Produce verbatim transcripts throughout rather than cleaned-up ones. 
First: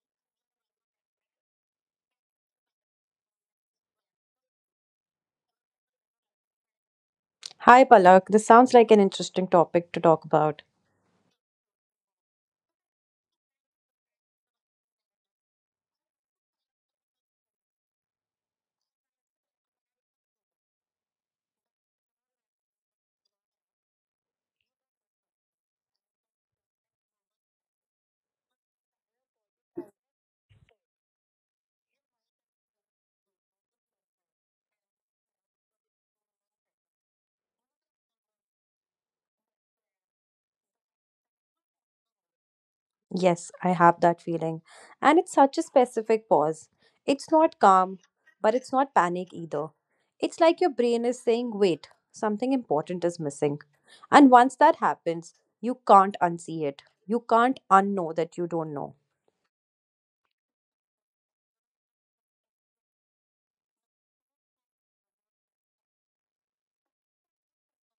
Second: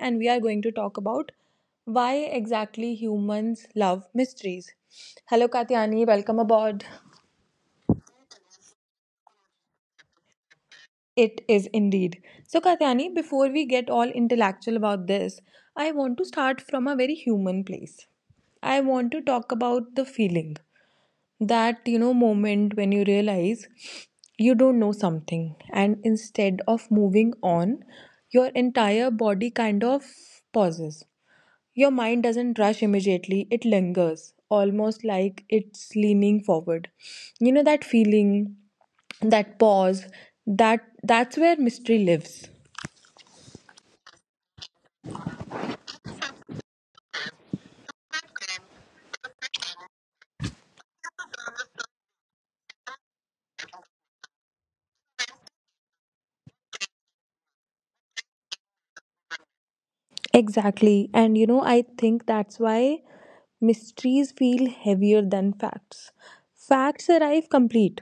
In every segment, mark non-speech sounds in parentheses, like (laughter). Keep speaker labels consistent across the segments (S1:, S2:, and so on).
S1: and we are going to talk about why exactly humans love mysteries. Hello, Katyani, welcome aboard.
S2: Hi Palak, this sounds like an interesting topic to talk about.
S1: It is indeed. So, Katyani, before we get all intellectual about this, I want to start from a very human place. I want to talk about the feeling, that you know moment when you realize you don't know something, and instead of moving on, your entire body kind of pauses. Your mind doesn't rush immediately, it lingers, almost like it's leaning forward. You know that feeling, that pause? That that's where mystery lives.
S2: Yes, I have that feeling. And it's such a specific pause. It's not calm, but it's not panic either. It's like your brain is saying, wait, something important is missing. And once that happens, you can't unsee it. You can't unknow that you don't know.
S1: Exactly. And you know, I think that's why mysteries feel heavier than facts. Facts arrive complete,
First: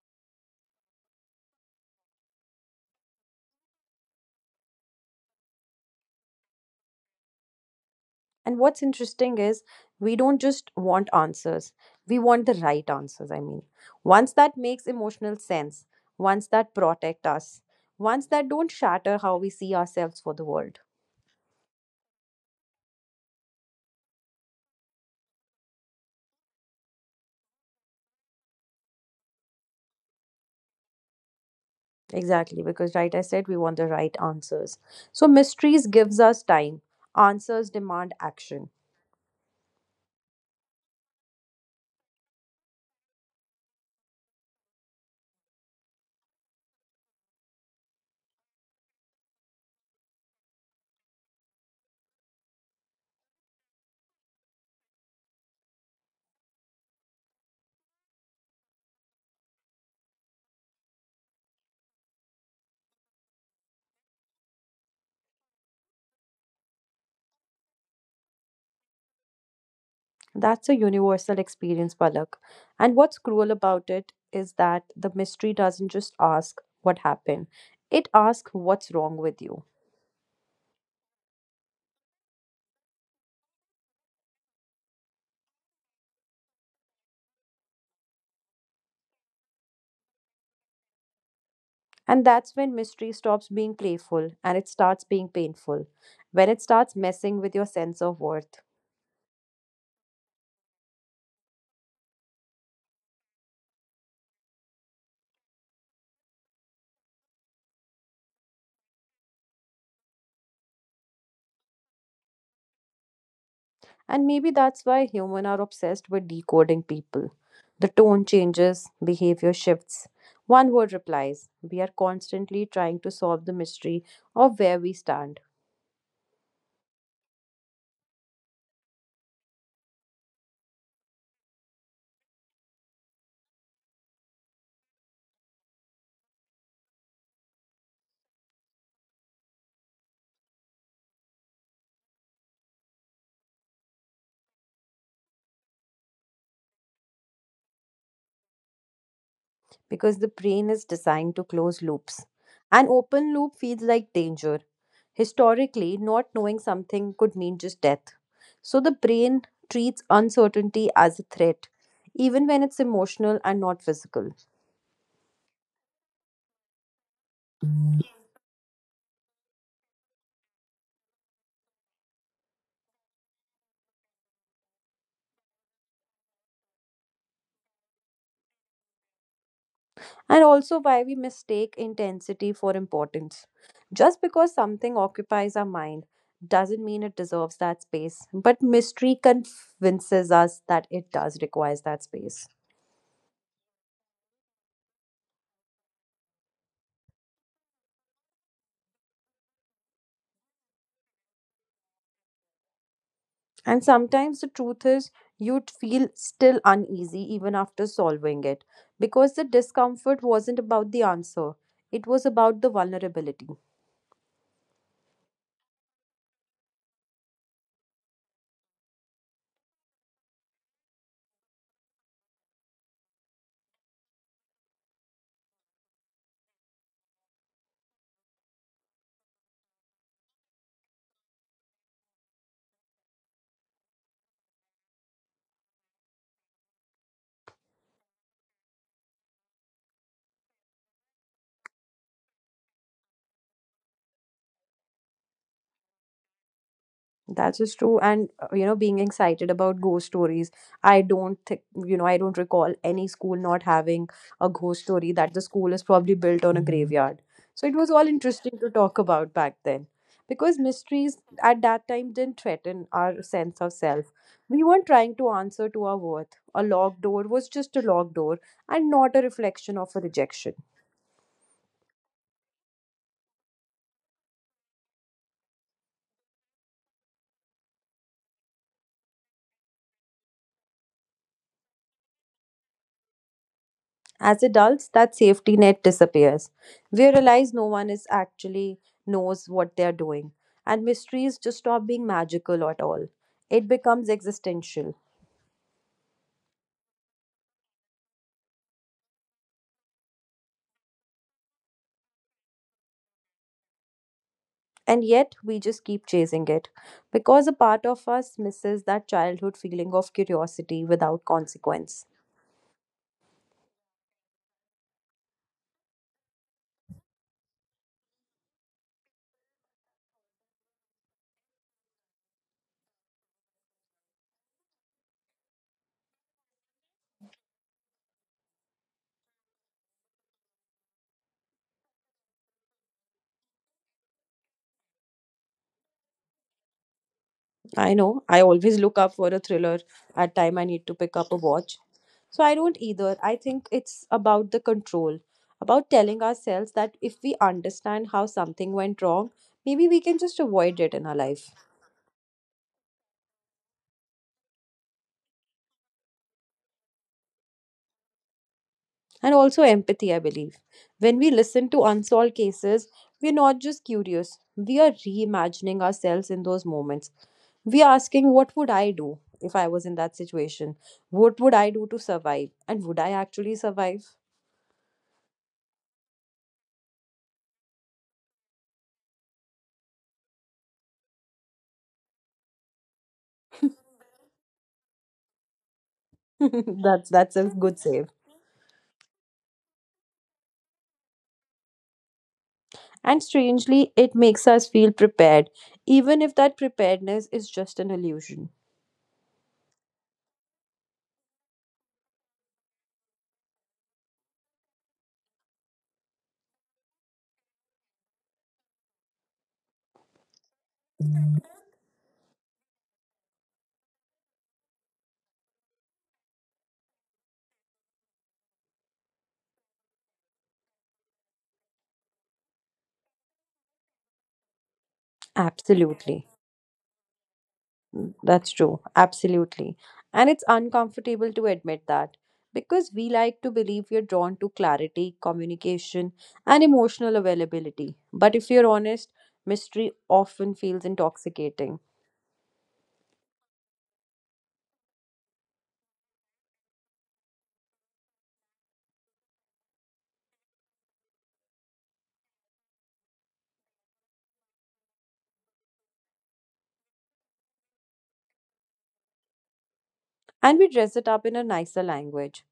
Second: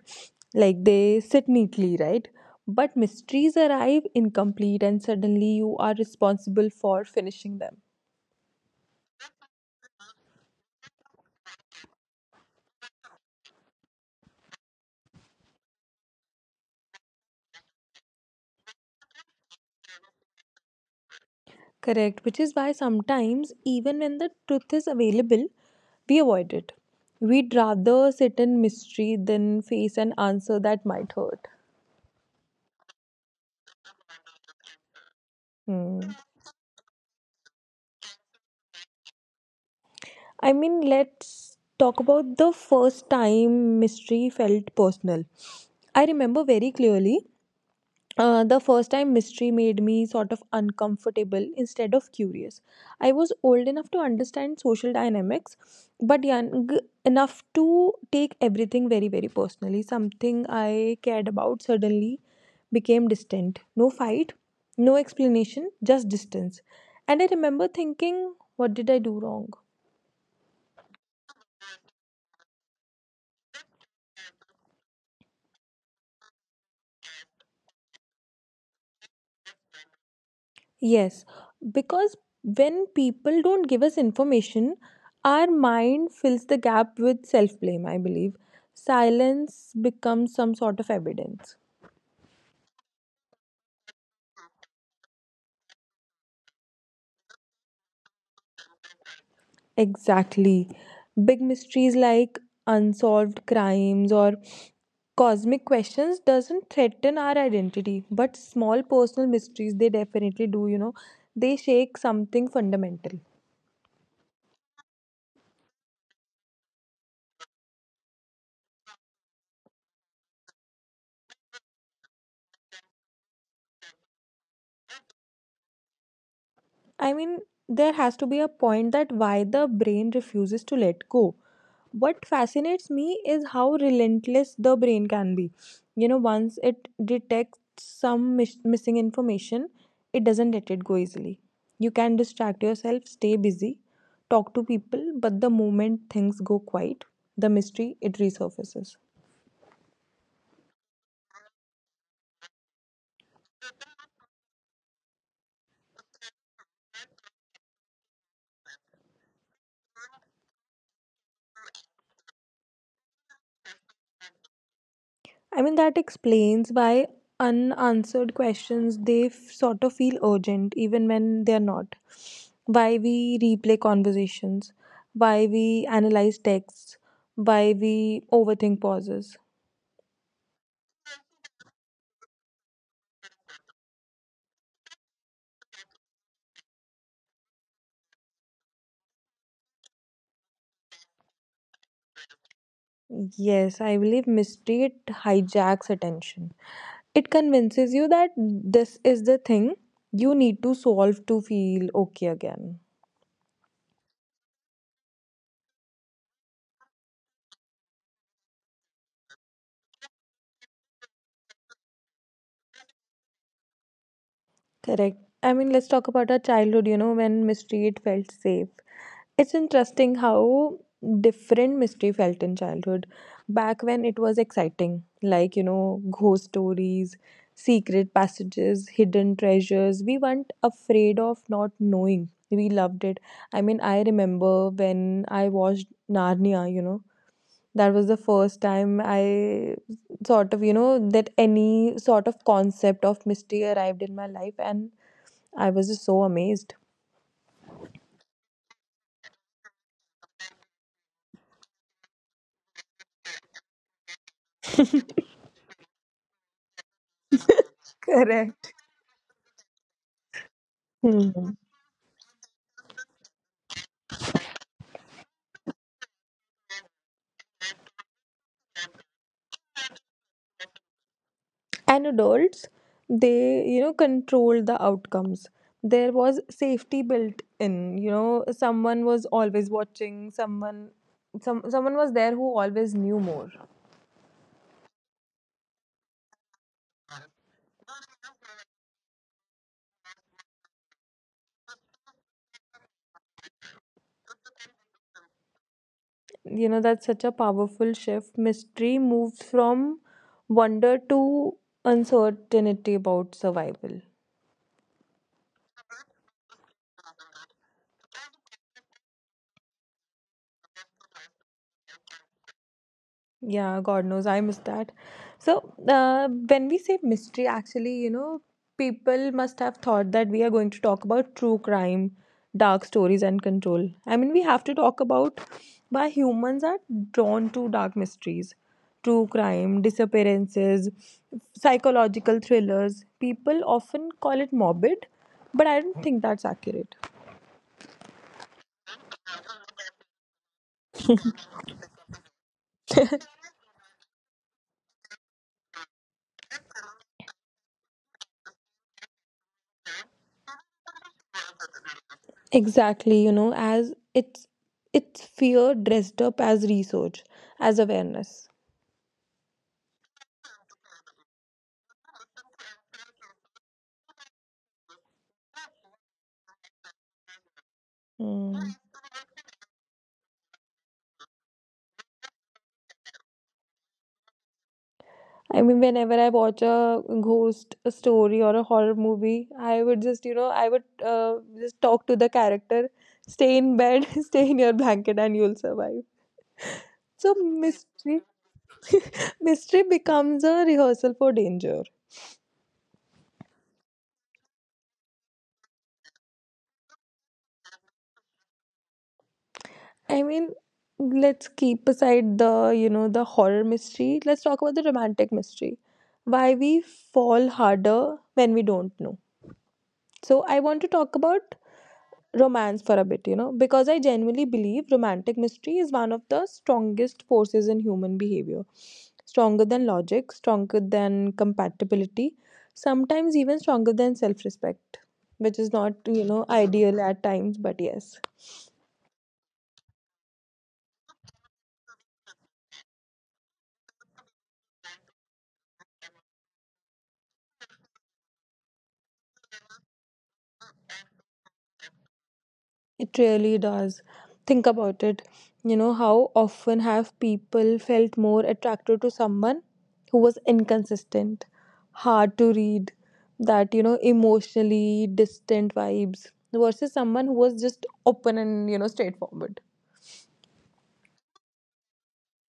S1: like they sit neatly, right? But mysteries arrive incomplete, and suddenly you are responsible for finishing them.
S2: And what's interesting is we don't just want answers, we want the right answers. I mean, ones that makes emotional sense, ones that protect us, ones that don't shatter how we see ourselves for the world.
S1: Correct, which is why sometimes, even when the truth is available, we avoid it. We'd rather sit in mystery than face an answer that might hurt.
S2: Exactly, because right, I said we want the right answers. So mysteries
S1: Hmm.
S2: gives us time, answers demand action.
S1: I mean, let's talk about the first time mystery felt personal. I remember very clearly uh, the first time mystery made me sort of uncomfortable instead of curious. I was old enough to understand social dynamics, but young enough to take everything very, very personally. Something I cared about suddenly became distant. No fight, no explanation, just distance. And I remember thinking, what did I do wrong?
S2: That's a universal experience, Palak. And what's cruel about it is that the mystery doesn't just ask what happened; it asks what's wrong with you.
S1: Yes, because when people don't give us information, our mind fills the gap with self blame, I believe. Silence becomes some sort of evidence.
S2: And that's when mystery stops being playful and it starts being painful, when it starts messing with your sense of worth.
S1: Exactly. Big mysteries like unsolved crimes or cosmic questions doesn't threaten our identity, but small personal mysteries they definitely do, you know. They shake something fundamental.
S2: And maybe that's why humans are obsessed with decoding people. The tone changes, behavior shifts, one word replies. We are constantly trying to solve the mystery of where we stand.
S1: I mean, there has to be a point that why the brain refuses to let go. What fascinates me is how relentless the brain can be. You know once it detects some mis- missing information, it doesn't let it go easily. You can distract yourself, stay busy, talk to people, but the moment things go quiet, the mystery, it resurfaces.
S2: Because the brain is designed to close loops. An open loop feels like danger. Historically, not knowing something could mean just death. So the brain treats uncertainty as a threat, even when it's emotional and not physical.
S1: I mean, that explains why
S2: And
S1: unanswered questions they f- sort of feel urgent even when they're not. Why we replay conversations, why we analyze texts, why we overthink pauses.
S2: also, why we mistake intensity for importance. Just because something occupies our mind doesn't mean it deserves that space, but mystery convinces us that it does requires that space.
S1: Yes, I believe mystery it hijacks attention. It convinces you that this is the thing you need to solve to feel okay again.
S2: And sometimes the truth is, you'd feel still uneasy even after solving it because the discomfort wasn't about the answer, it was about the vulnerability.
S1: Correct. I mean, let's talk about our childhood, you know, when mystery it felt safe. It's interesting how different mystery felt in childhood. Back when it was exciting, like, you know, ghost stories, secret passages, hidden treasures, we weren't afraid of not knowing. We loved it. I mean, I remember when I watched Narnia, you know, that was the first time I sort of, you know, that any sort of concept of mystery arrived in my life, and I was just so amazed.
S2: That is true. And, uh, you know, being excited about ghost stories, I don't think, you know, I don't recall any school not having a ghost story that the school is probably built on a graveyard. So it was all interesting
S1: Correct.
S2: to talk about back then because mysteries
S1: Hmm.
S2: at that time didn't threaten our sense of self. We weren't trying to answer to our worth. A locked door was just a locked door and not a reflection of a rejection.
S1: And adults, they you know controlled the outcomes. There was safety built in. You know someone was always watching, someone, some someone was there who always knew more.
S2: As adults, that safety net disappears. We realize no one is actually knows what they're doing, and mysteries just stop being magical at all. It becomes existential.
S1: You know that's such a powerful shift, mystery moved from wonder to uncertainty about survival.
S2: And yet, we just keep chasing it because a part of us misses that childhood feeling of curiosity without consequence.
S1: Yeah, God knows I miss that. So, uh, when we say mystery, actually, you know, people must have thought that we are going to talk about true crime, dark stories, and control. I mean, we have to talk about why humans are drawn to dark mysteries, true crime, disappearances, psychological thrillers. People often call it morbid, but I don't think that's accurate.
S2: I know. I always look up for a thriller at time I need to pick up a watch. So I don't either. I think it's about the control, about telling ourselves that if we understand how something went wrong, maybe we can just avoid it in our life.
S1: Exactly, you know, as it's it's fear dressed up as research, as awareness.
S2: And also empathy, I believe. When we listen to unsolved cases, we're not just curious. We are reimagining ourselves in those moments. We are asking,
S1: Hmm.
S2: what would I do if I was in that situation? What would I do to survive? And would I actually survive?
S1: I mean, whenever I watch a ghost story or a horror movie, I would just, you know, I would uh, just talk to the character, stay in bed, (laughs) stay in your blanket, and you'll survive.
S2: (laughs) that's
S1: So
S2: that's a good save.
S1: mystery, (laughs) mystery becomes a rehearsal for danger.
S2: And strangely, it makes us feel prepared, even if that preparedness is just an illusion.
S1: I mean, let's keep aside the, you know, the horror mystery. Let's talk about the romantic mystery. Why we fall harder when we don't know. So I want to talk about romance for a bit, you know, because I genuinely believe romantic mystery is one of the strongest forces in human behavior. Stronger than logic, stronger than compatibility, sometimes even stronger than self respect, which is not, you
S2: Absolutely.
S1: know, ideal at times, but yes.
S2: That's true. Absolutely. And it's uncomfortable to admit that because we like to believe we're drawn to clarity, communication, and emotional availability. But if you're honest, mystery often feels intoxicating.
S1: It really does. Think about it. You know, how often have people felt more attracted to someone who was inconsistent, hard to read, that, you know, emotionally distant vibes versus someone who was just open and, you know, straightforward?
S2: And we dress it up in a nicer language.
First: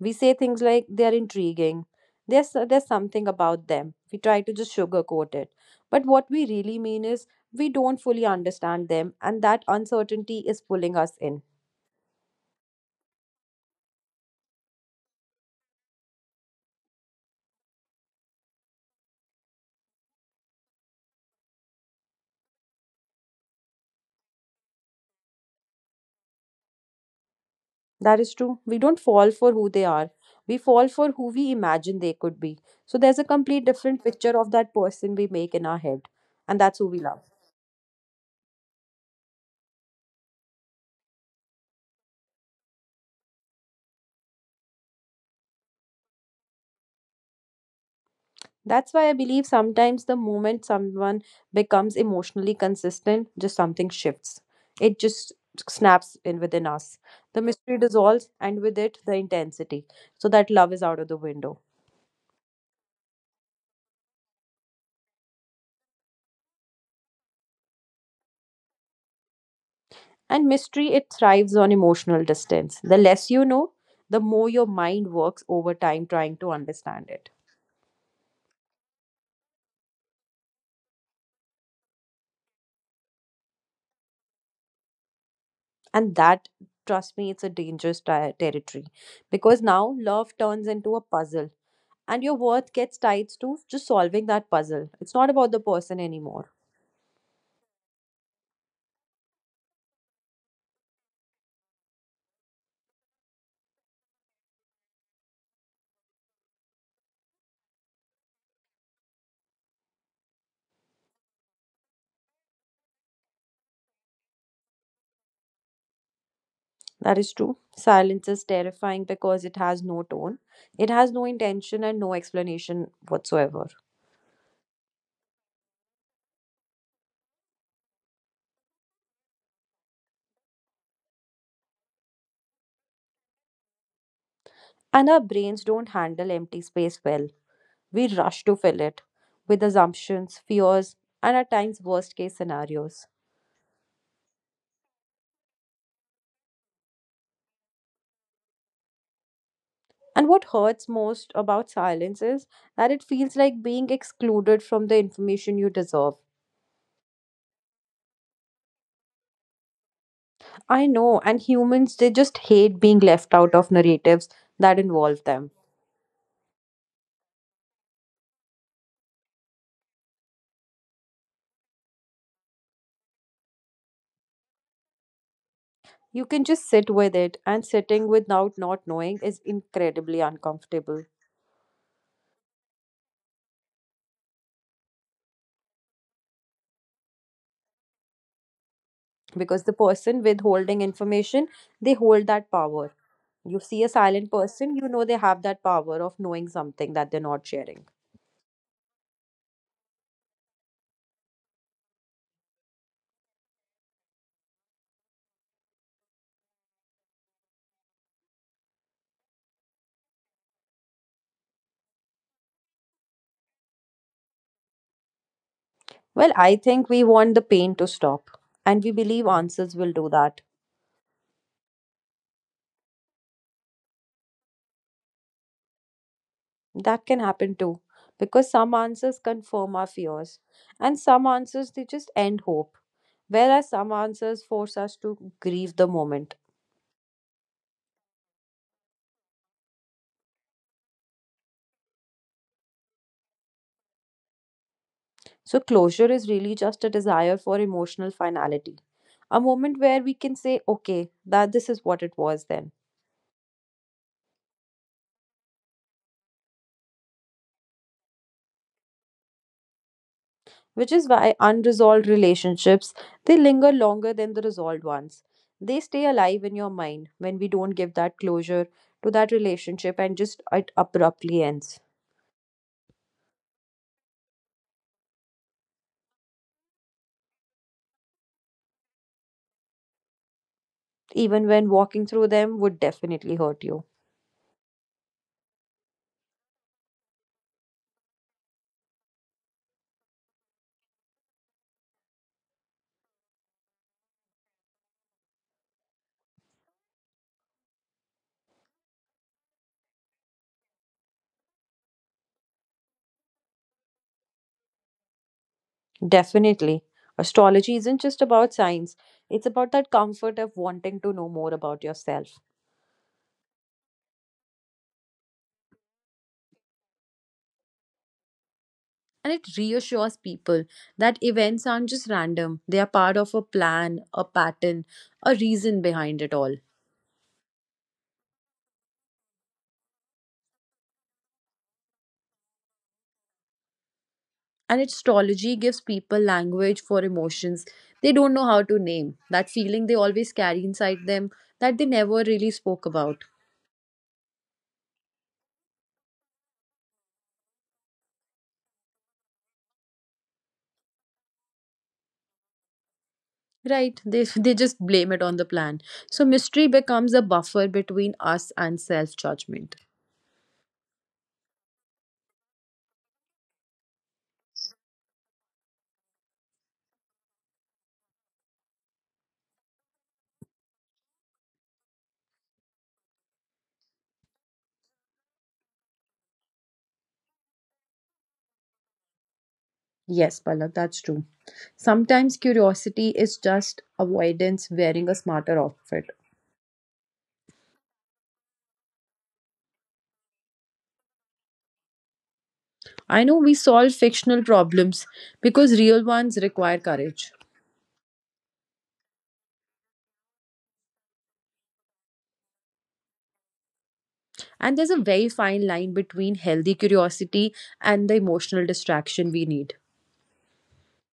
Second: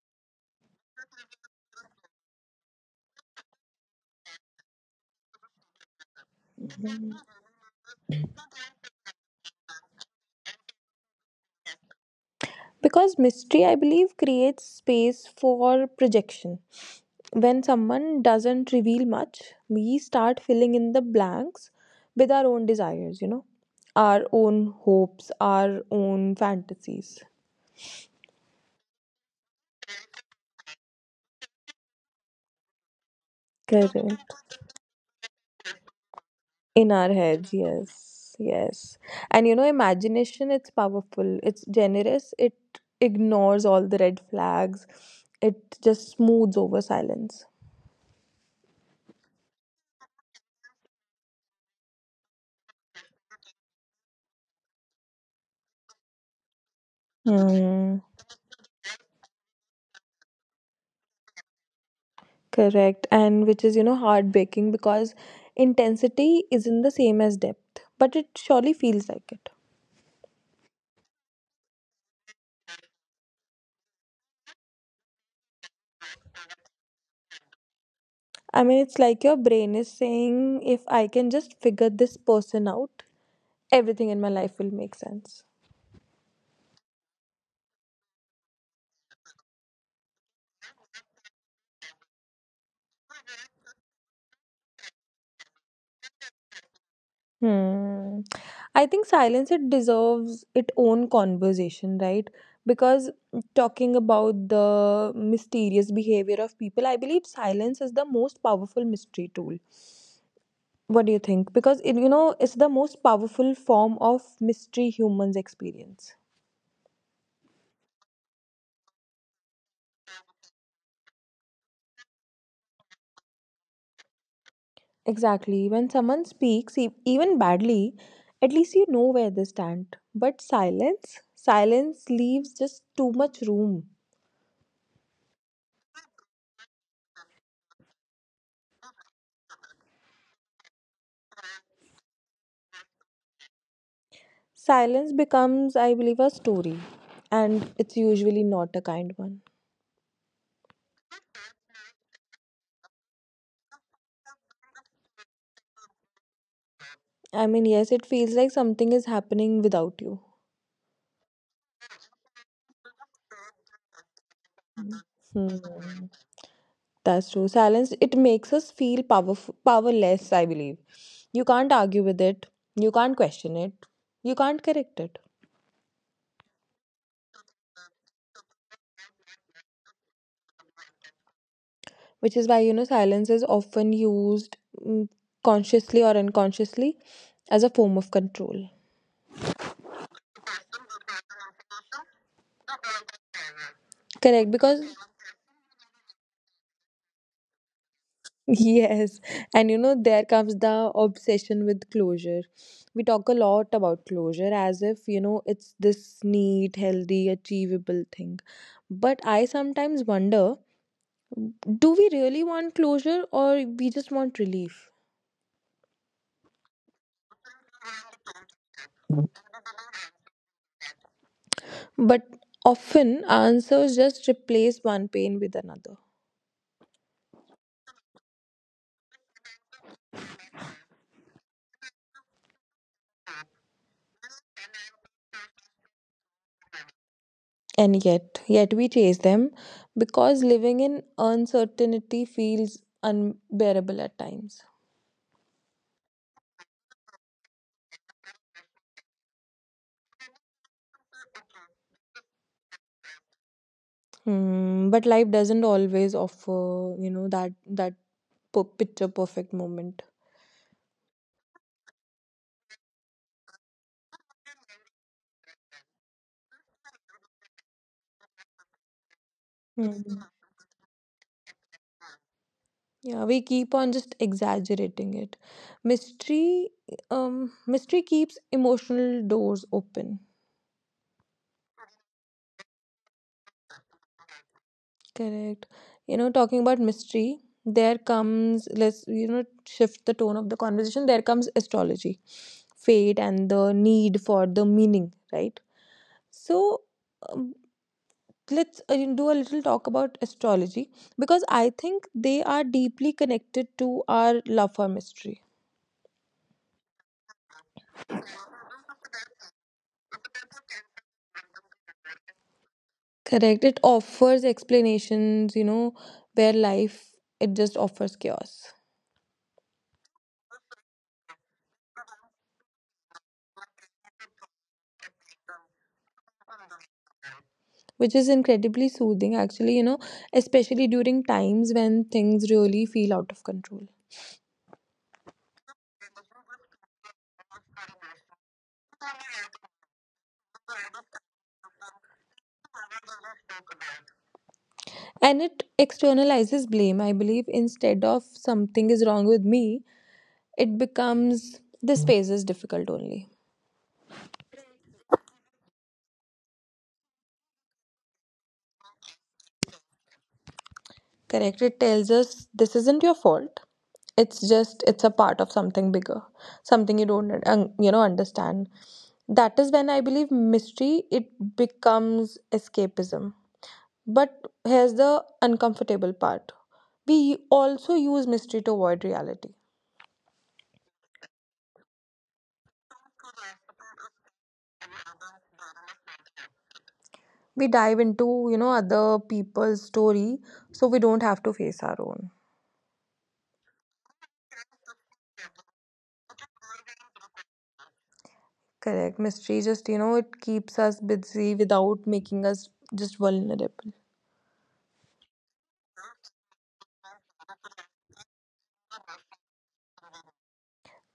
S2: We say things like they are intriguing. There's there's something about them. We try to just sugarcoat it. But what we really mean is we don't fully understand them and that uncertainty is pulling us in.
S1: Because mystery, I believe, creates space for projection. When someone doesn't reveal much, we start filling in the blanks with our own desires, you know, our own hopes, our own fantasies.
S2: That is true. We don't fall for who they are. We fall for who we imagine they could be. So there's a complete different
S1: Correct.
S2: picture of that person we make in our head and
S1: In
S2: that's who
S1: our
S2: we love.
S1: heads, yes, yes. And you know, imagination, it's powerful, it's generous, it ignores all the red flags, it just smooths over silence.
S2: That's why I believe sometimes the moment someone becomes emotionally consistent, just something shifts. It just snaps in within us. The mystery
S1: Hmm.
S2: dissolves, and with it, the intensity. So that love is out of the window.
S1: Correct. And which is, you know, heartbreaking because intensity isn't the same as depth, but it surely feels like it.
S2: And mystery, it thrives on emotional distance. The less you know, the more your mind works over time trying to understand it.
S1: I mean, it's like your brain is saying, if I can just figure this person out, everything in my life will make sense.
S2: And that, trust me, it's a dangerous ti- territory because now love turns into a puzzle and your worth gets tied to just solving that puzzle, it's not about the person anymore.
S1: Hmm. I think silence it deserves its own conversation, right? Because talking about the mysterious behavior of people, I believe silence is the most powerful mystery tool. What do you think? Because it, you know, it's the most powerful form of mystery humans experience.
S2: That is true. Silence is terrifying because it has no tone, it has no intention and no explanation whatsoever.
S1: Exactly. When someone speaks, e- even badly, at least you know where they stand. But silence, silence leaves just too much room.
S2: And our brains don't handle empty space well, we rush to fill it with assumptions, fears, and at times worst case scenarios.
S1: Silence becomes, I believe, a story, and it's usually not a kind one.
S2: And what hurts most about silence is that it feels like being excluded from the information you deserve.
S1: I mean, yes, it feels like something is happening without you.
S2: I know, and humans, they just hate being left out of narratives that involve them.
S1: Hmm. That's true. Silence, it makes us feel powerful, powerless, I believe. You can't argue with it, you can't question it, you can't correct it.
S2: You can just sit with it, and sitting without not knowing is incredibly uncomfortable
S1: Which is why you know silence is often used, mm, consciously or unconsciously, as a form of control.
S2: because the person withholding information, they hold that power. You see a silent
S1: Correct,
S2: person,
S1: because.
S2: you
S1: (laughs)
S2: know they have that power of knowing something that they're not sharing.
S1: Yes, and you know, there comes the obsession with closure. We talk a lot about closure as if, you know, it's this neat, healthy, achievable thing. But I sometimes wonder, do we really want closure or we just want relief?
S2: Well, I think we want the pain to stop, and we believe answers will do that.
S1: But often, answers just replace one pain with another.
S2: That can happen too, because some answers confirm our fears, and some answers they just end hope, whereas some answers force us to grieve the moment.
S1: And yet yet we chase them because living in uncertainty feels unbearable at times.
S2: So, closure is really just a desire for emotional finality, a moment where we can say, okay, that this is what it was then.
S1: Hmm, but life doesn't always offer you know that that per- picture perfect moment.
S2: Which is why unresolved relationships they linger longer than the resolved ones. They stay alive in your mind when we don't give that closure to that
S1: Hmm.
S2: relationship and just it abruptly ends.
S1: Yeah, we keep on just exaggerating it. mystery um Mystery keeps emotional doors open.
S2: Even when walking through them would definitely hurt you.
S1: Correct. You know, talking about mystery. There comes, let's, you know, shift the tone of the conversation. There comes astrology, fate, and the need for the meaning, right? So, um, let's uh, you know, do a little talk about astrology because I think they are deeply connected to our love for mystery.
S2: Definitely. Astrology isn't just about science, it's about that comfort of wanting to know more about yourself.
S1: Correct. It offers explanations, you know, where life, it just offers chaos.
S2: And it reassures people that events aren't just random, they are part of a plan, a pattern, a reason behind it all.
S1: Which is incredibly soothing actually, you know especially during times when things really feel out of control.
S2: And astrology gives people language for emotions they don't know how to name, that feeling they always carry inside them that they never really spoke about.
S1: And it externalizes blame, I believe. Instead of something is wrong with me, it becomes, this phase is difficult only.
S2: Right, they, (laughs) they just blame it on the plan. So mystery becomes a buffer between us and self judgment.
S1: Correct, it tells us this isn't your fault, it's just it's a part of something bigger, something you don't un- you know understand. That is when I believe mystery, it becomes escapism. But here's the uncomfortable part. We also use mystery to avoid reality.
S2: Yes, Palak, that's true. Sometimes curiosity is just avoidance wearing a smarter outfit.
S1: We dive into, you know, other people's story so we don't have to face our own.
S2: I know, we solve fictional problems because real ones require courage.
S1: Correct. Mystery just, you know, it keeps us busy without making us just vulnerable.
S2: And there's a very fine line between healthy curiosity and the emotional distraction we need.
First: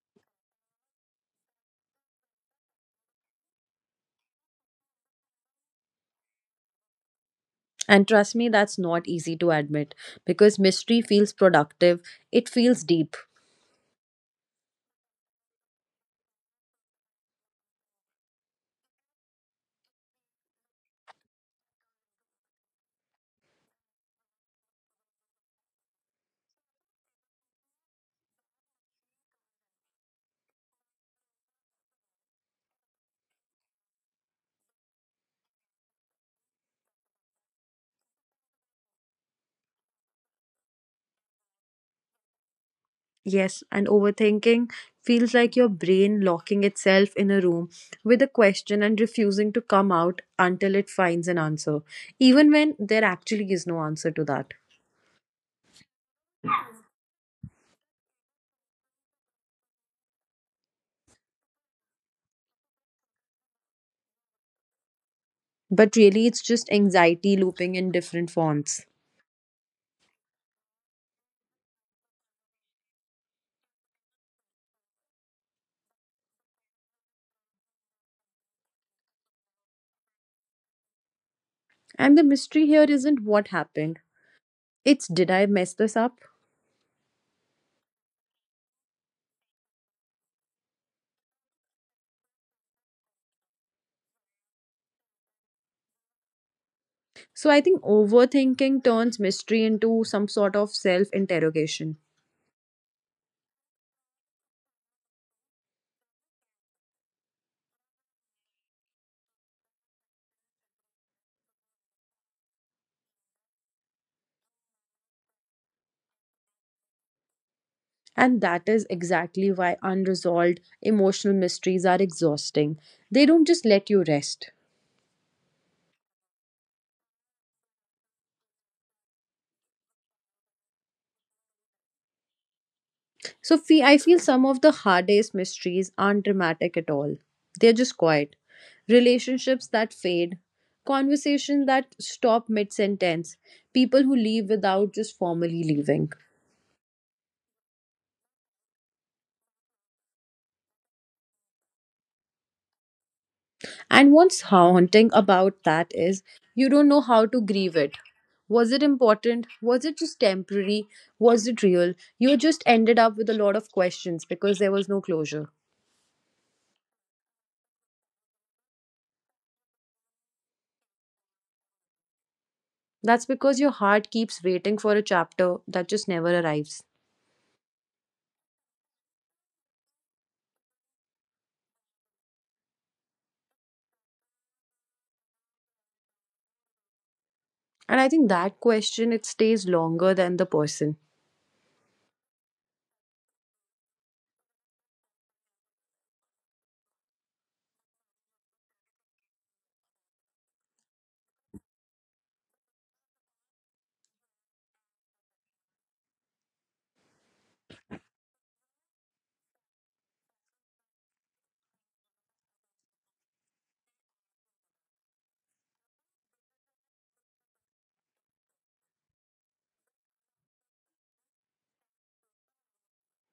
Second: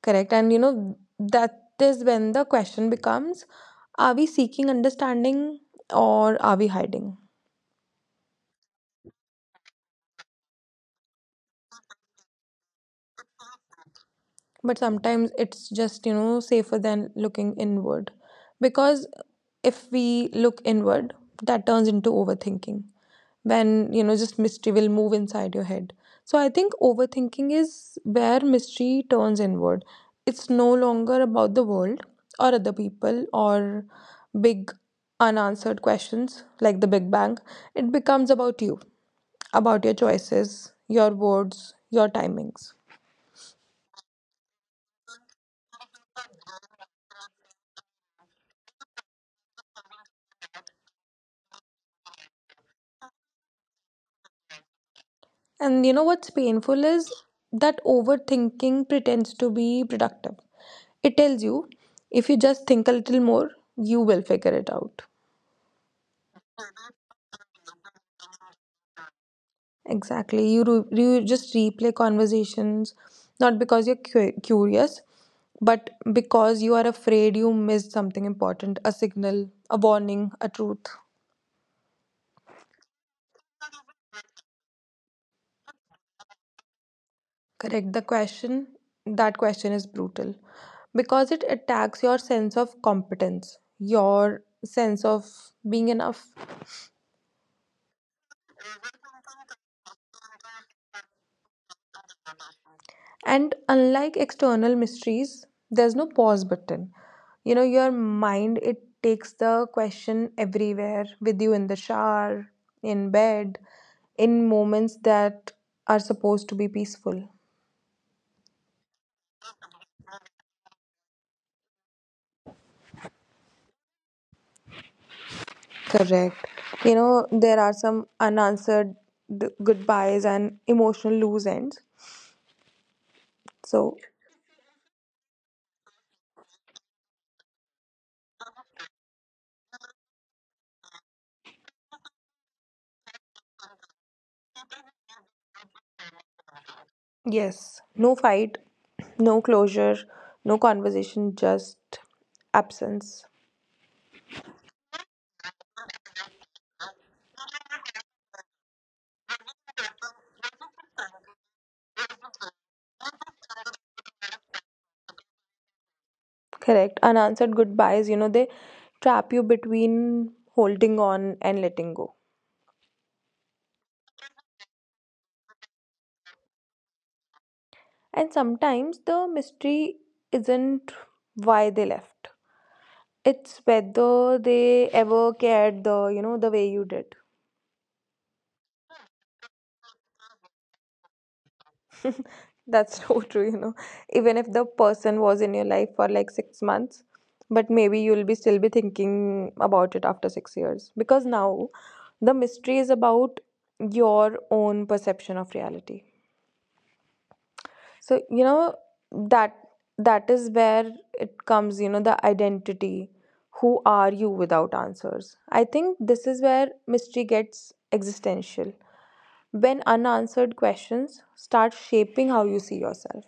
S1: Correct. And you know, that is when the question becomes, are we seeking understanding or are we hiding?
S2: And trust me, that's not easy to admit because mystery feels productive, it feels deep.
S1: But sometimes it's just you know safer than looking inward, because if we look inward, that turns into overthinking. When you know just mystery will move inside your head. So I think overthinking is where mystery turns inward. It's no longer about the world or other people or big unanswered questions like the big bang. It becomes about you, about your choices, your words, your timings.
S2: Yes, and overthinking feels like your brain locking itself in a room with a question and refusing to come out until it finds an answer, even when there actually is no answer to that.
S1: And you know what's painful is that overthinking pretends to be productive. It tells you if you just think a little more, you will figure it out.
S2: But really, it's just anxiety looping in different forms.
S1: Exactly. You, re- you just replay conversations, not because you're cu- curious, but because you are afraid you missed something important, a signal, a warning, a truth.
S2: And the mystery here isn't what happened, it's did I mess this up?
S1: Correct. The question, that question is brutal because it attacks your sense of competence, your sense of being enough.
S2: So I think overthinking turns mystery into some sort of self interrogation.
S1: And unlike external mysteries, there's no pause button. You know, your mind, it takes the question everywhere with you in the shower, in bed, in moments that are supposed to be peaceful.
S2: And that is exactly why unresolved emotional mysteries are exhausting. They don't just let you rest.
S1: Correct. You know, there are some unanswered d- goodbyes and emotional loose ends.
S2: So fe- I
S1: So,
S2: feel some of the hardest mysteries aren't dramatic at all. They're just quiet. Relationships that fade, conversations that stop mid sentence, people who leave without just formally leaving.
S1: yes, no fight, no closure, no conversation, just absence.
S2: And what's haunting about that is you don't know how to grieve it. Was it important? Was it just temporary? Was it real? You just ended up with a lot of questions because there was no closure.
S1: Correct. Unanswered goodbyes, you know, they trap you between holding on and letting go.
S2: That's because your heart keeps waiting for a chapter that just never arrives.
S1: And sometimes the mystery isn't why they left. It's whether they ever cared the, you know, the way you did.
S2: And I think that question it stays longer than the person.
S1: That's (laughs) so true, you know. Even if the person was in your life for like six months, but maybe you'll be still be thinking about it after six years. Because now the mystery is about your own perception of reality. So, you know, that that is where it comes, you know, the identity. Who are you without answers? I think this is where mystery gets existential. When unanswered questions start shaping how you see yourself.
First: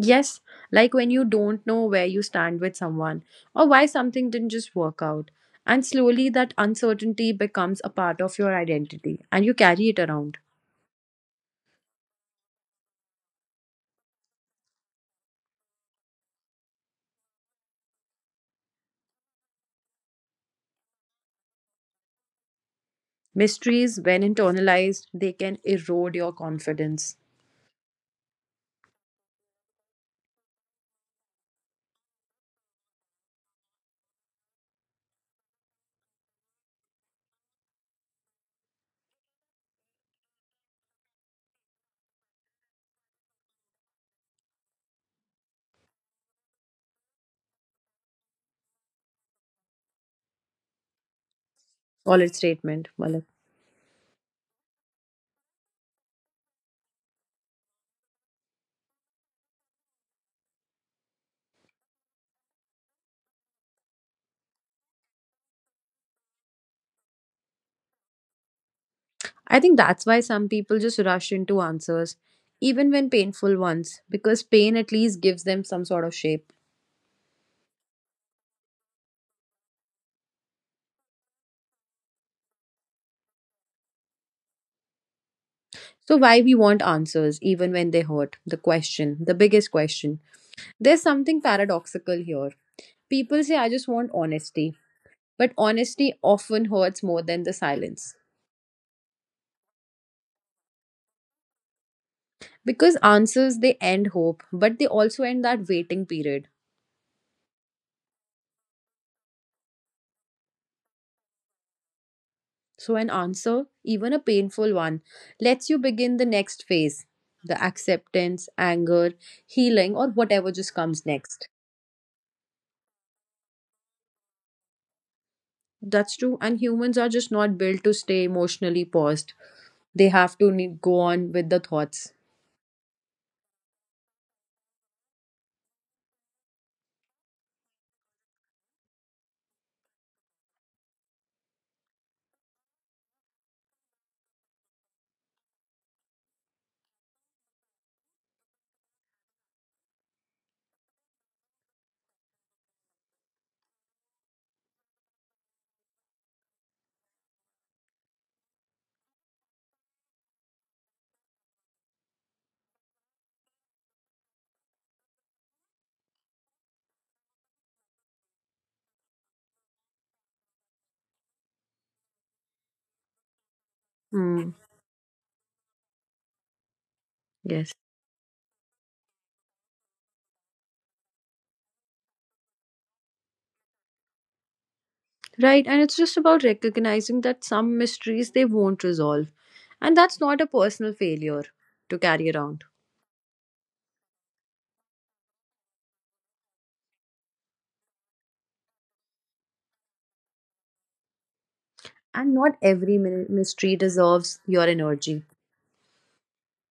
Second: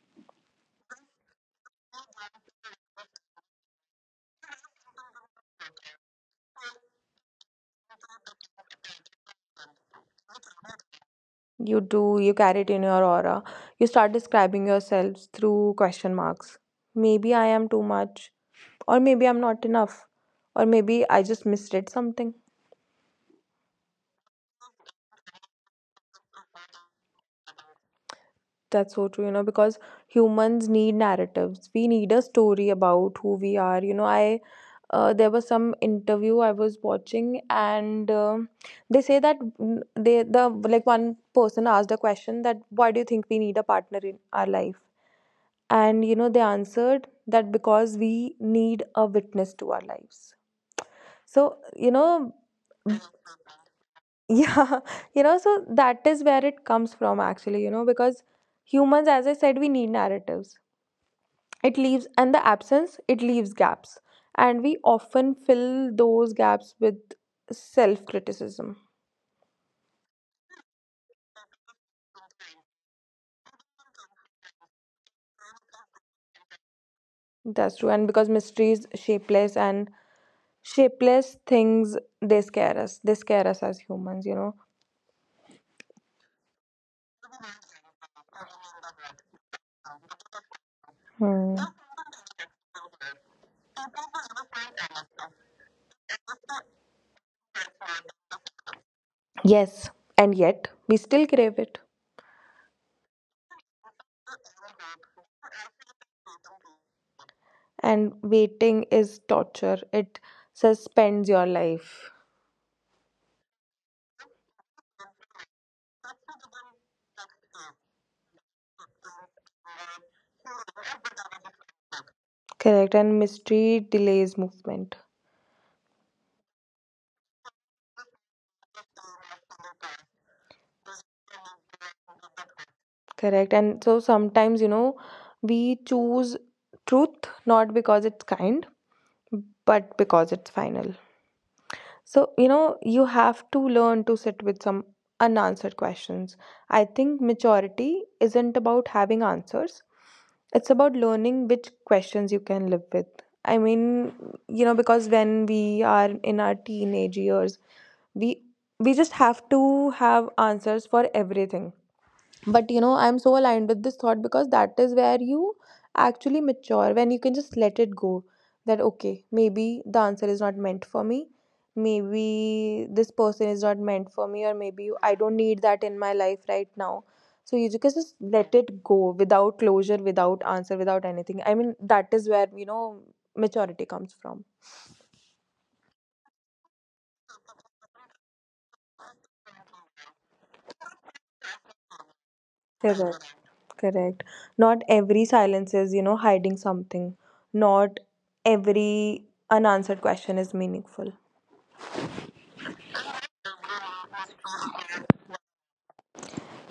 S2: Yes, like when you don't know where you stand with someone or why something didn't just work out. And slowly that uncertainty becomes a part of your identity and you carry it around.
S1: You do, you carry it in your aura. You start describing yourselves through question marks. Maybe I am too much, or maybe I'm not enough, or maybe I just misread something.
S2: Mysteries, when internalized, they can erode your confidence.
S1: That's so true, you know, because humans need narratives. We need a story about who we are. You know, I uh, There was some interview I was watching, and um they say that mm, they the like one person asked a question: that why do you think we need a partner in our life? And you know, they answered that because we need a witness to our lives. So you
S2: Solid
S1: know,
S2: statement, Malik.
S1: (laughs) yeah, you know, so that is where it comes from actually. You know, because humans, as I said, we need narratives. It leaves, and the absence it leaves gaps, and we often fill those gaps with self criticism.
S2: I think that's why some people just rush into answers, even when painful ones, because pain at least gives them some sort of shape.
S1: That's true, and because mystery is shapeless, and shapeless things they scare us they scare us as humans you know
S2: So, why we want answers, even when they hurt? The question, the biggest question. There's something
S1: Hmm.
S2: paradoxical here. People say, I just want honesty, but honesty often hurts more than the silence.
S1: Yes, and yet we still crave it.
S2: Because answers, they end hope, but they also end that waiting period.
S1: And waiting is torture. It suspends your life.
S2: So, an answer, even a painful one, lets you begin the next phase, the acceptance, anger, healing, or whatever just comes next.
S1: Correct. And mystery delays movement.
S2: That's true. And humans are just not built to stay emotionally paused, they have to ne- go on with the thoughts.
S1: Correct. And so sometimes, you know, we choose truth not because it's kind, but because it's final. So, you know, you have to learn to sit with some unanswered questions. I think maturity isn't about having answers, it's about learning which questions you can live with. I mean, you know, because when we are in our teenage years, we we just have to have answers for everything. But you know, I'm so aligned with this thought, because that is where you actually mature, when you can just let it go. That okay, maybe the answer is not meant for me, maybe this person is not meant for me,
S2: Hmm.
S1: or maybe I don't need that in my life right now. So you
S2: Yes.
S1: just can just let it go, without closure, without answer, without anything. I mean, that is where, you know, maturity comes from.
S2: Right. And it's just about recognizing that some mysteries they won't resolve. And that's not a personal failure to carry around.
S1: Correct. Correct. Not every silence is, you know, hiding something. Not every unanswered question is meaningful.
S2: And not every mi- mystery deserves your energy.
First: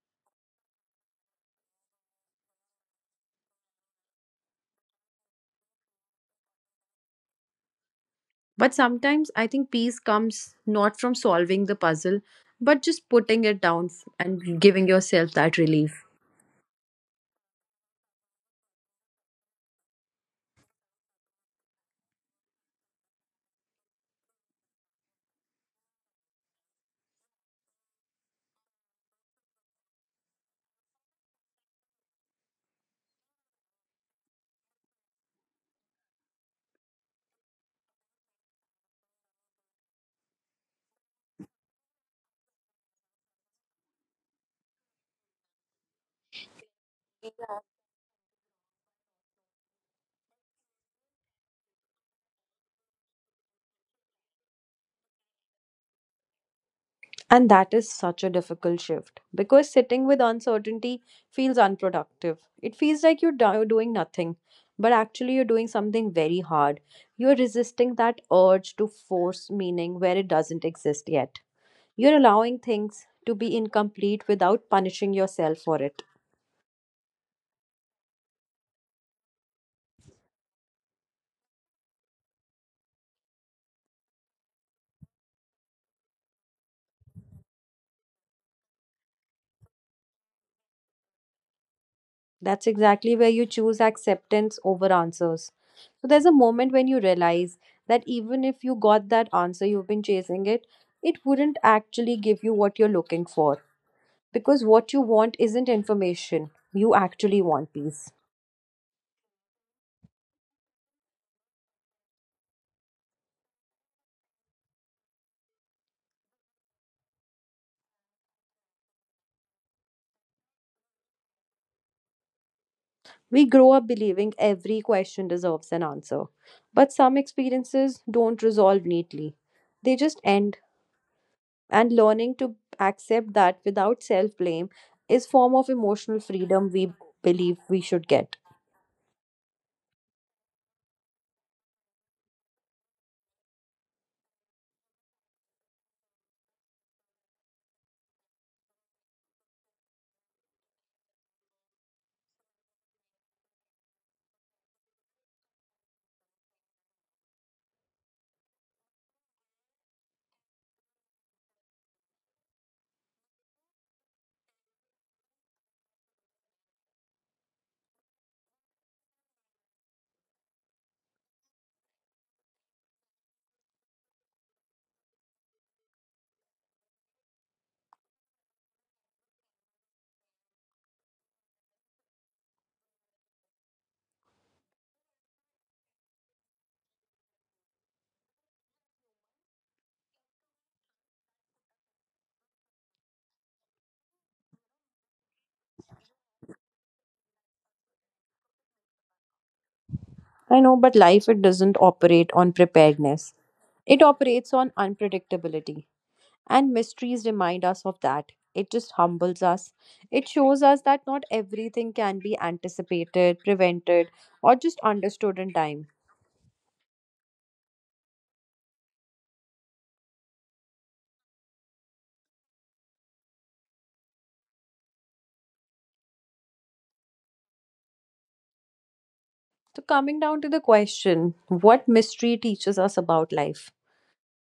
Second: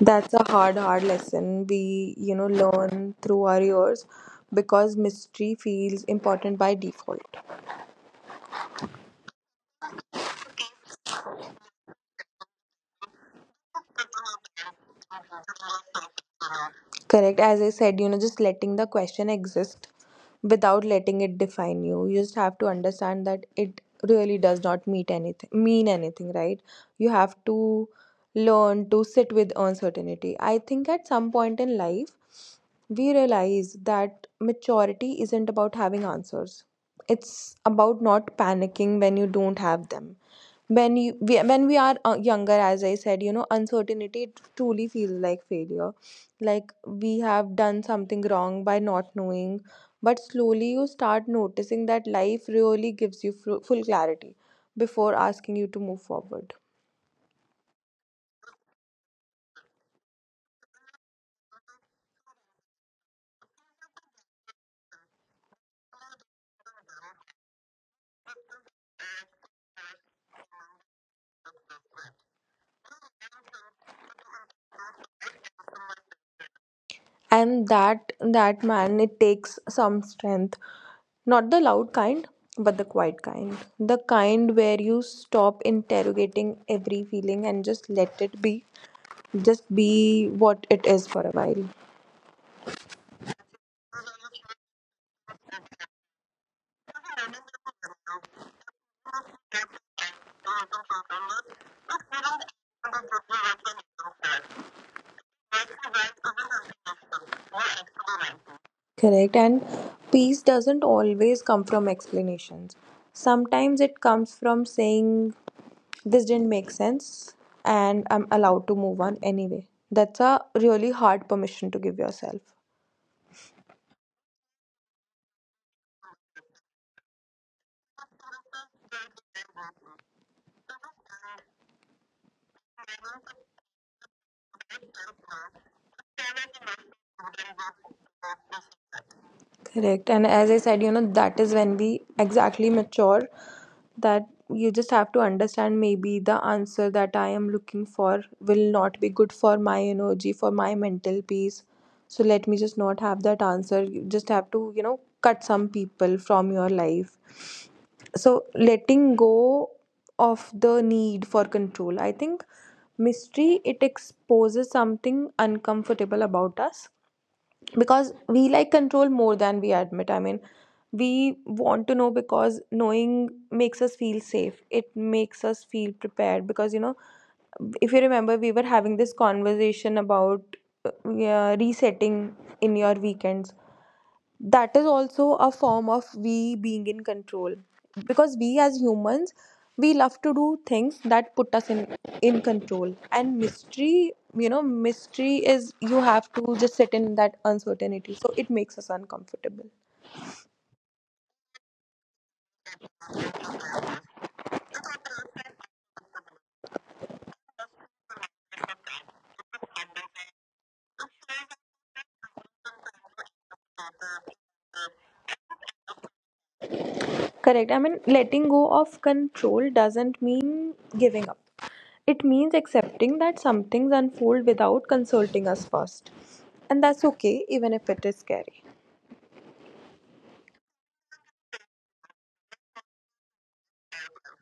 S1: That's a hard, hard lesson we, you know, learn through our years, because mystery feels important by default.
S2: But sometimes I think peace comes not from solving the puzzle, but just putting it down f- and giving yourself that relief.
S1: Correct. As I said, you know, just letting the question exist without letting it define you. You just have to understand that it really does not meet anything mean anything, right? You have to learn to sit with uncertainty. I think at some point in life we realize that maturity isn't about having answers. It's about not panicking when you don't have them. When you we, when we are uh, younger, as I said, you know, uncertainty truly feels like failure, like we have done something wrong by not knowing. But slowly you start noticing that life really gives you fru- full clarity before asking you to move forward.
S2: And that is such a difficult shift because sitting with uncertainty feels unproductive. It feels like you're do- doing nothing, but actually, you're doing something very hard. You're resisting that urge to force meaning where it doesn't exist yet. You're allowing things to be incomplete without punishing yourself for it.
S1: And that that man, it takes some strength. Not the loud kind, but the quiet kind, the kind where you stop interrogating every feeling and just let it be, just be what it is for a while.
S2: That's exactly where you choose acceptance over answers. So there's a moment when you realize that even if you got that answer you've been chasing it, it wouldn't actually give you what you're looking for. Because what you want isn't information, you actually want peace.
S1: Correct. And peace doesn't always come from explanations. Sometimes it comes from saying this didn't make sense, and I'm allowed to move on anyway. That's a really hard permission to give yourself.
S2: We grow up believing every question deserves an answer. But some experiences don't resolve neatly, they just end. And learning to accept that without self blame is form of emotional freedom we believe we should get.
S1: Correct. And as I said, you know, that is when we exactly mature, that you just have to understand maybe the answer that I am looking for will not be good for my energy, for my mental peace. So let me just not have that answer. You just have to, you know, cut some people from your life. So letting go of the need for control. I think mystery, it exposes something uncomfortable about us, because we like control more than we admit. I mean, we want to know because knowing makes us feel safe, it makes us feel prepared. Because you know, if you remember we were having this conversation about uh, yeah, resetting in your weekends, that is also a form of we being in control. Because we as humans, we love to do things that put us in in control. And mystery, you know, mystery is you have to just sit in that uncertainty, so it makes us uncomfortable.
S2: I know, but life it doesn't operate on preparedness. It operates on unpredictability. And mysteries remind us of that. It just humbles us. It shows us that not everything can be anticipated, prevented, or just understood in time.
S1: Correct. I mean, letting go of control doesn't mean giving up. It means accepting that some things unfold without consulting us first. And that's okay, even if it is scary.
S2: So, coming down to the question, what mystery teaches us about life?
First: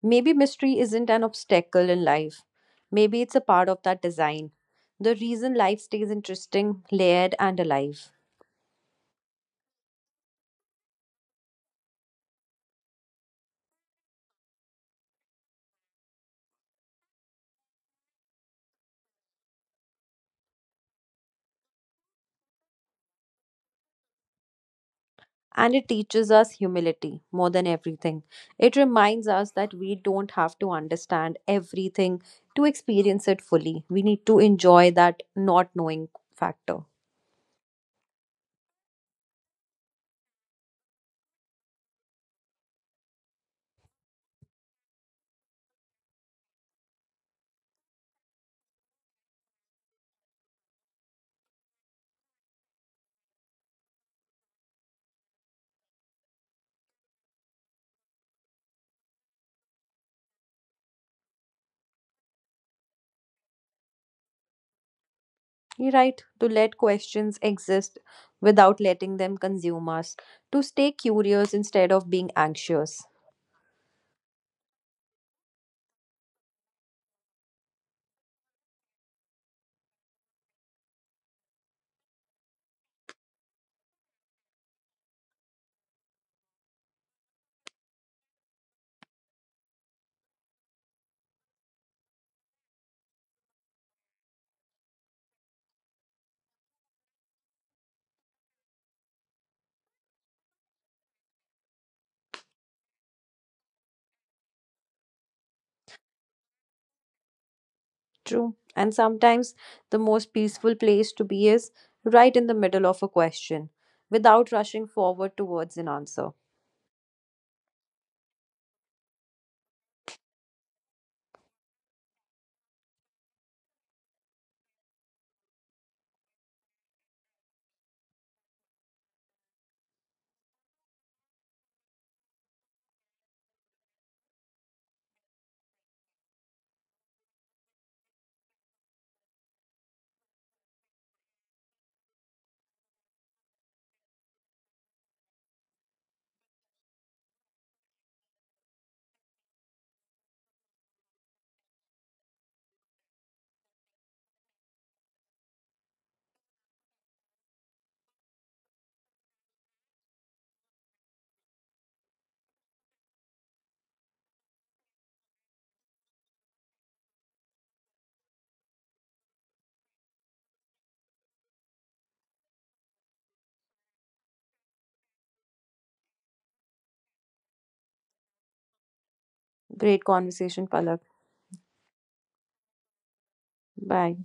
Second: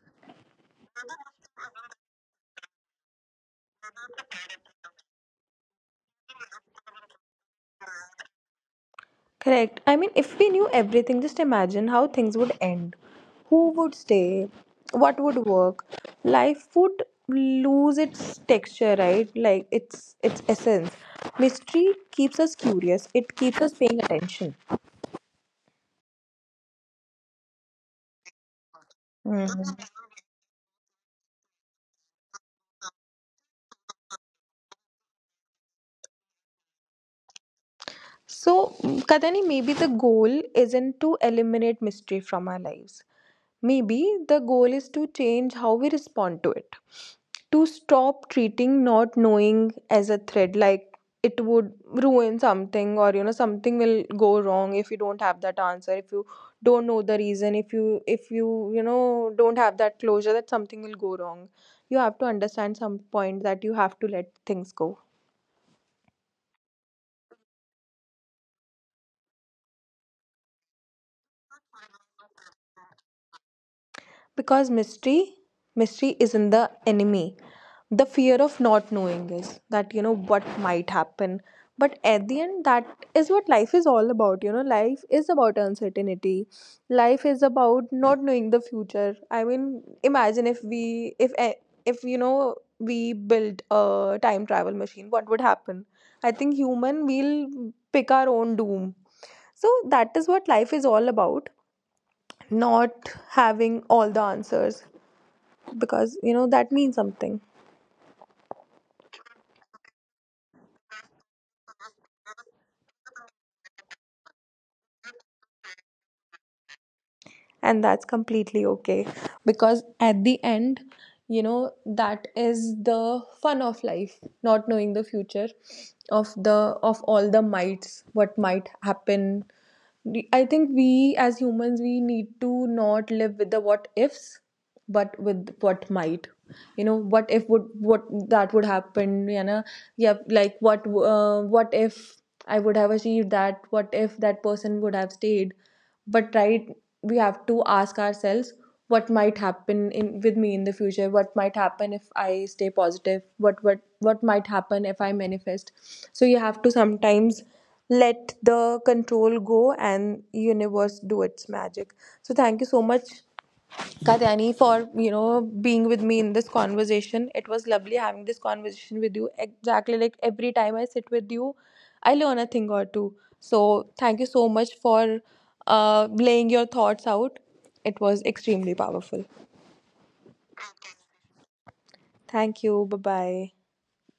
S2: Maybe mystery isn't an obstacle in life, maybe it's a part of that design. The reason life stays interesting, layered, and alive.
S1: Correct. I mean, if we knew everything, just imagine how things would end. Who would stay? What would work? Life would lose its texture, right? Like its its essence. Mystery keeps us curious. It keeps us paying attention.
S2: And it teaches us humility more than everything. It reminds us
S1: Mhm.
S2: that we don't have to understand everything to experience it fully. We need to enjoy that not knowing factor.
S1: So, mm, Kadani, maybe the goal isn't to eliminate mystery from our lives. Maybe the goal is to change how we respond to it. To stop treating not knowing as a threat, like it would ruin something, or you know, something will go wrong if you don't have that answer, if you don't know the reason, if you, if you, you know, don't have that closure, that something will go wrong. You have to understand some point that you have to let things go.
S2: You're right, to let questions exist without letting them consume us, to stay curious instead of being anxious.
S1: Because mystery mystery isn't the enemy. The fear of not knowing is that you know what might happen. But at the end, that is what life is all about. You know, life is about uncertainty. Life is about not knowing the future. I mean, imagine if we, if eh, if you know, we built a time travel machine, what would happen. I think human will pick our own doom. So that is what life is all about. Not having all the answers, because you know, that means something.
S2: True. And sometimes the most peaceful place to be is right in the middle of a question without rushing forward towards an answer.
S1: And that's completely okay, because at the end, you know, that is the fun of life, not knowing the future, of the of all the mights, what might happen. We- I think we as humans we need to not live with the what ifs, but with what might. You know, what if would what that would happen, you know. Yeah, like what uh, what if I would have achieved that, what if that person would have stayed. But right, we have to ask ourselves what might happen in with me in the future, what might happen if I stay positive, what what what might happen if I manifest. So you have to sometimes let the control go and universe do its magic. So thank you so much, Katyani, for you know being with me in this conversation. It was lovely having this conversation with you. Exactly like every time I sit with you, I learn a thing or two. So thank you so much for uh, laying your thoughts out. It was extremely powerful.
S2: Great conversation, Palak.
S1: Thank you. Bye bye.
S2: Bye.